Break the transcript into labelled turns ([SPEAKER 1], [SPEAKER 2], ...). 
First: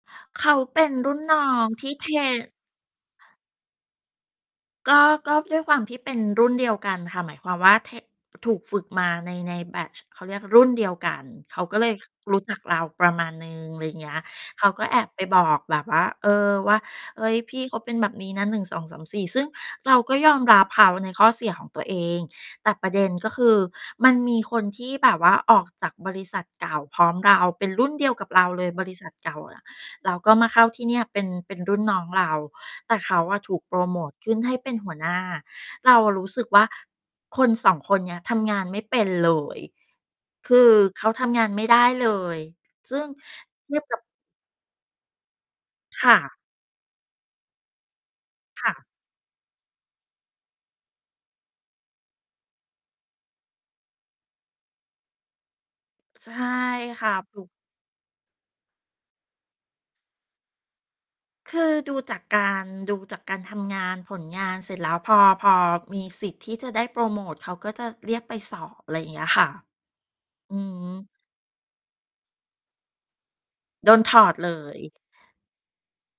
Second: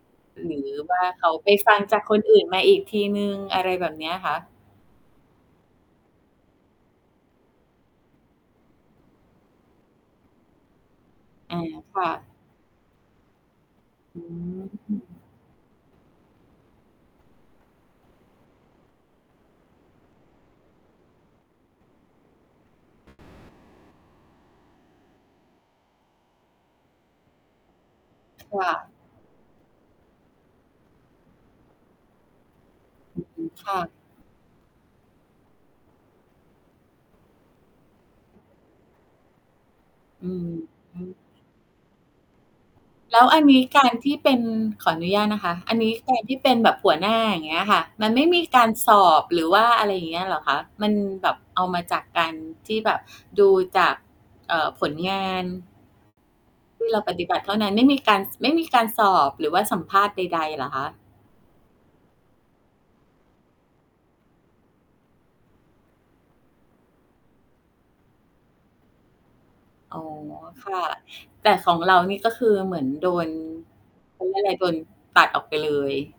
[SPEAKER 1] เข
[SPEAKER 2] หร
[SPEAKER 1] า
[SPEAKER 2] ือ
[SPEAKER 1] เป็น
[SPEAKER 2] ว่า
[SPEAKER 1] รุ่น
[SPEAKER 2] เขา
[SPEAKER 1] น้
[SPEAKER 2] ไ
[SPEAKER 1] อ
[SPEAKER 2] ป
[SPEAKER 1] ง
[SPEAKER 2] ฟัง
[SPEAKER 1] ที่
[SPEAKER 2] จา
[SPEAKER 1] เ
[SPEAKER 2] ก
[SPEAKER 1] ท
[SPEAKER 2] คนอื่นมาอีกทีหนึ่ง อะไรแบบเนี้ยคะ?
[SPEAKER 1] ก็ ก็ด้วยความที่เป็นรุ่นเดียวกันค่ะ หมายความว่า เท ถูกฝึกมาใน ๆ แบบ เขาเรียกรุ่นเดียวกัน
[SPEAKER 2] อ
[SPEAKER 1] เข
[SPEAKER 2] า
[SPEAKER 1] าก็เลย
[SPEAKER 2] ค่ะ
[SPEAKER 1] รู้จักเราประมาณหนึ่ง อะไรเงี้
[SPEAKER 2] อ
[SPEAKER 1] ย
[SPEAKER 2] ื
[SPEAKER 1] เขาก็แอบไป
[SPEAKER 2] ม
[SPEAKER 1] บอกแบบว่า เอ่อ ว่า เฮ้ย พี่เขาเป็นแบบนี้นะ 1 2 3 4 ซึ่งเราก็ยอมรับเขาในข้อเสียของตัวเอง แต่ประเด็น ก็คือ มันมีคนที่แบบว่าออกจากบริษัทเก่าพร้อมเรา เป็นรุ่นเดียวกับเรา
[SPEAKER 2] ค
[SPEAKER 1] เล
[SPEAKER 2] ่
[SPEAKER 1] ยบ
[SPEAKER 2] ะ
[SPEAKER 1] ริษัทเก่าอะ แล้วก็มาเข้าที่เนี่ยเป็น เป็นรุ่นน้องเรา แต่เข
[SPEAKER 2] อ
[SPEAKER 1] า
[SPEAKER 2] ื
[SPEAKER 1] อะ
[SPEAKER 2] ม
[SPEAKER 1] ถูก
[SPEAKER 2] ค
[SPEAKER 1] โพ
[SPEAKER 2] ่
[SPEAKER 1] ร
[SPEAKER 2] ะ
[SPEAKER 1] โมตขึ้นให้เป็นหัวหน้า เรารู้สึกว่า คน 2 คนเนี้ย ทำงานไม่เป็นเลย
[SPEAKER 2] อือ
[SPEAKER 1] คือ
[SPEAKER 2] ฮ
[SPEAKER 1] เข
[SPEAKER 2] ึ
[SPEAKER 1] าทำงานไม่ได้เลย ซึ่ง
[SPEAKER 2] แล้วอันนี้
[SPEAKER 1] เทีย
[SPEAKER 2] กา
[SPEAKER 1] บก
[SPEAKER 2] ร
[SPEAKER 1] ับ
[SPEAKER 2] ที่เป็น ขออนุญาตนะคะ อันนี้
[SPEAKER 1] ค
[SPEAKER 2] ก
[SPEAKER 1] ่
[SPEAKER 2] าร
[SPEAKER 1] ะ
[SPEAKER 2] ที่เป็นแบบหัวหน้าอย่างเงี้ยอะค่ะ มันไม่มีก
[SPEAKER 1] ค
[SPEAKER 2] า
[SPEAKER 1] ่
[SPEAKER 2] ร
[SPEAKER 1] ะ
[SPEAKER 2] สอบหรือว่า อะไรอย่างเงี้ยเหรอคะ? มันแบบเอามาจากการที่แบบดูจาก เอ่อ ผลงาน
[SPEAKER 1] ใช่
[SPEAKER 2] ที่เรา
[SPEAKER 1] ค่ะ
[SPEAKER 2] ปฏิบ
[SPEAKER 1] ถ
[SPEAKER 2] ั
[SPEAKER 1] ู
[SPEAKER 2] ติเ
[SPEAKER 1] ก
[SPEAKER 2] ท่านั้น ไม่มีการ ส ไม่มีการสอบหรือว่าสัมภาษณ์ใด ๆ เหรอคะ?
[SPEAKER 1] คือดูจากการ ดูจากการทำงาน ผลงาน เสร็จแล้ว พอ พอมีสิทธิ์ที่จะได้โพรโมต เขาก็จะเรียกไปสอบ อะไรอย่างเงี้ยค่ะ
[SPEAKER 2] อ๋อ
[SPEAKER 1] อื
[SPEAKER 2] ค่ะ
[SPEAKER 1] ม
[SPEAKER 2] แต่ของเรานี่ ก็คือเหมือนโดน
[SPEAKER 1] โดนถ
[SPEAKER 2] เขา
[SPEAKER 1] อ
[SPEAKER 2] เ
[SPEAKER 1] ด
[SPEAKER 2] รียกอะ
[SPEAKER 1] เ
[SPEAKER 2] ไ
[SPEAKER 1] ล
[SPEAKER 2] ร โดน
[SPEAKER 1] ย
[SPEAKER 2] ตัดออกไปเลย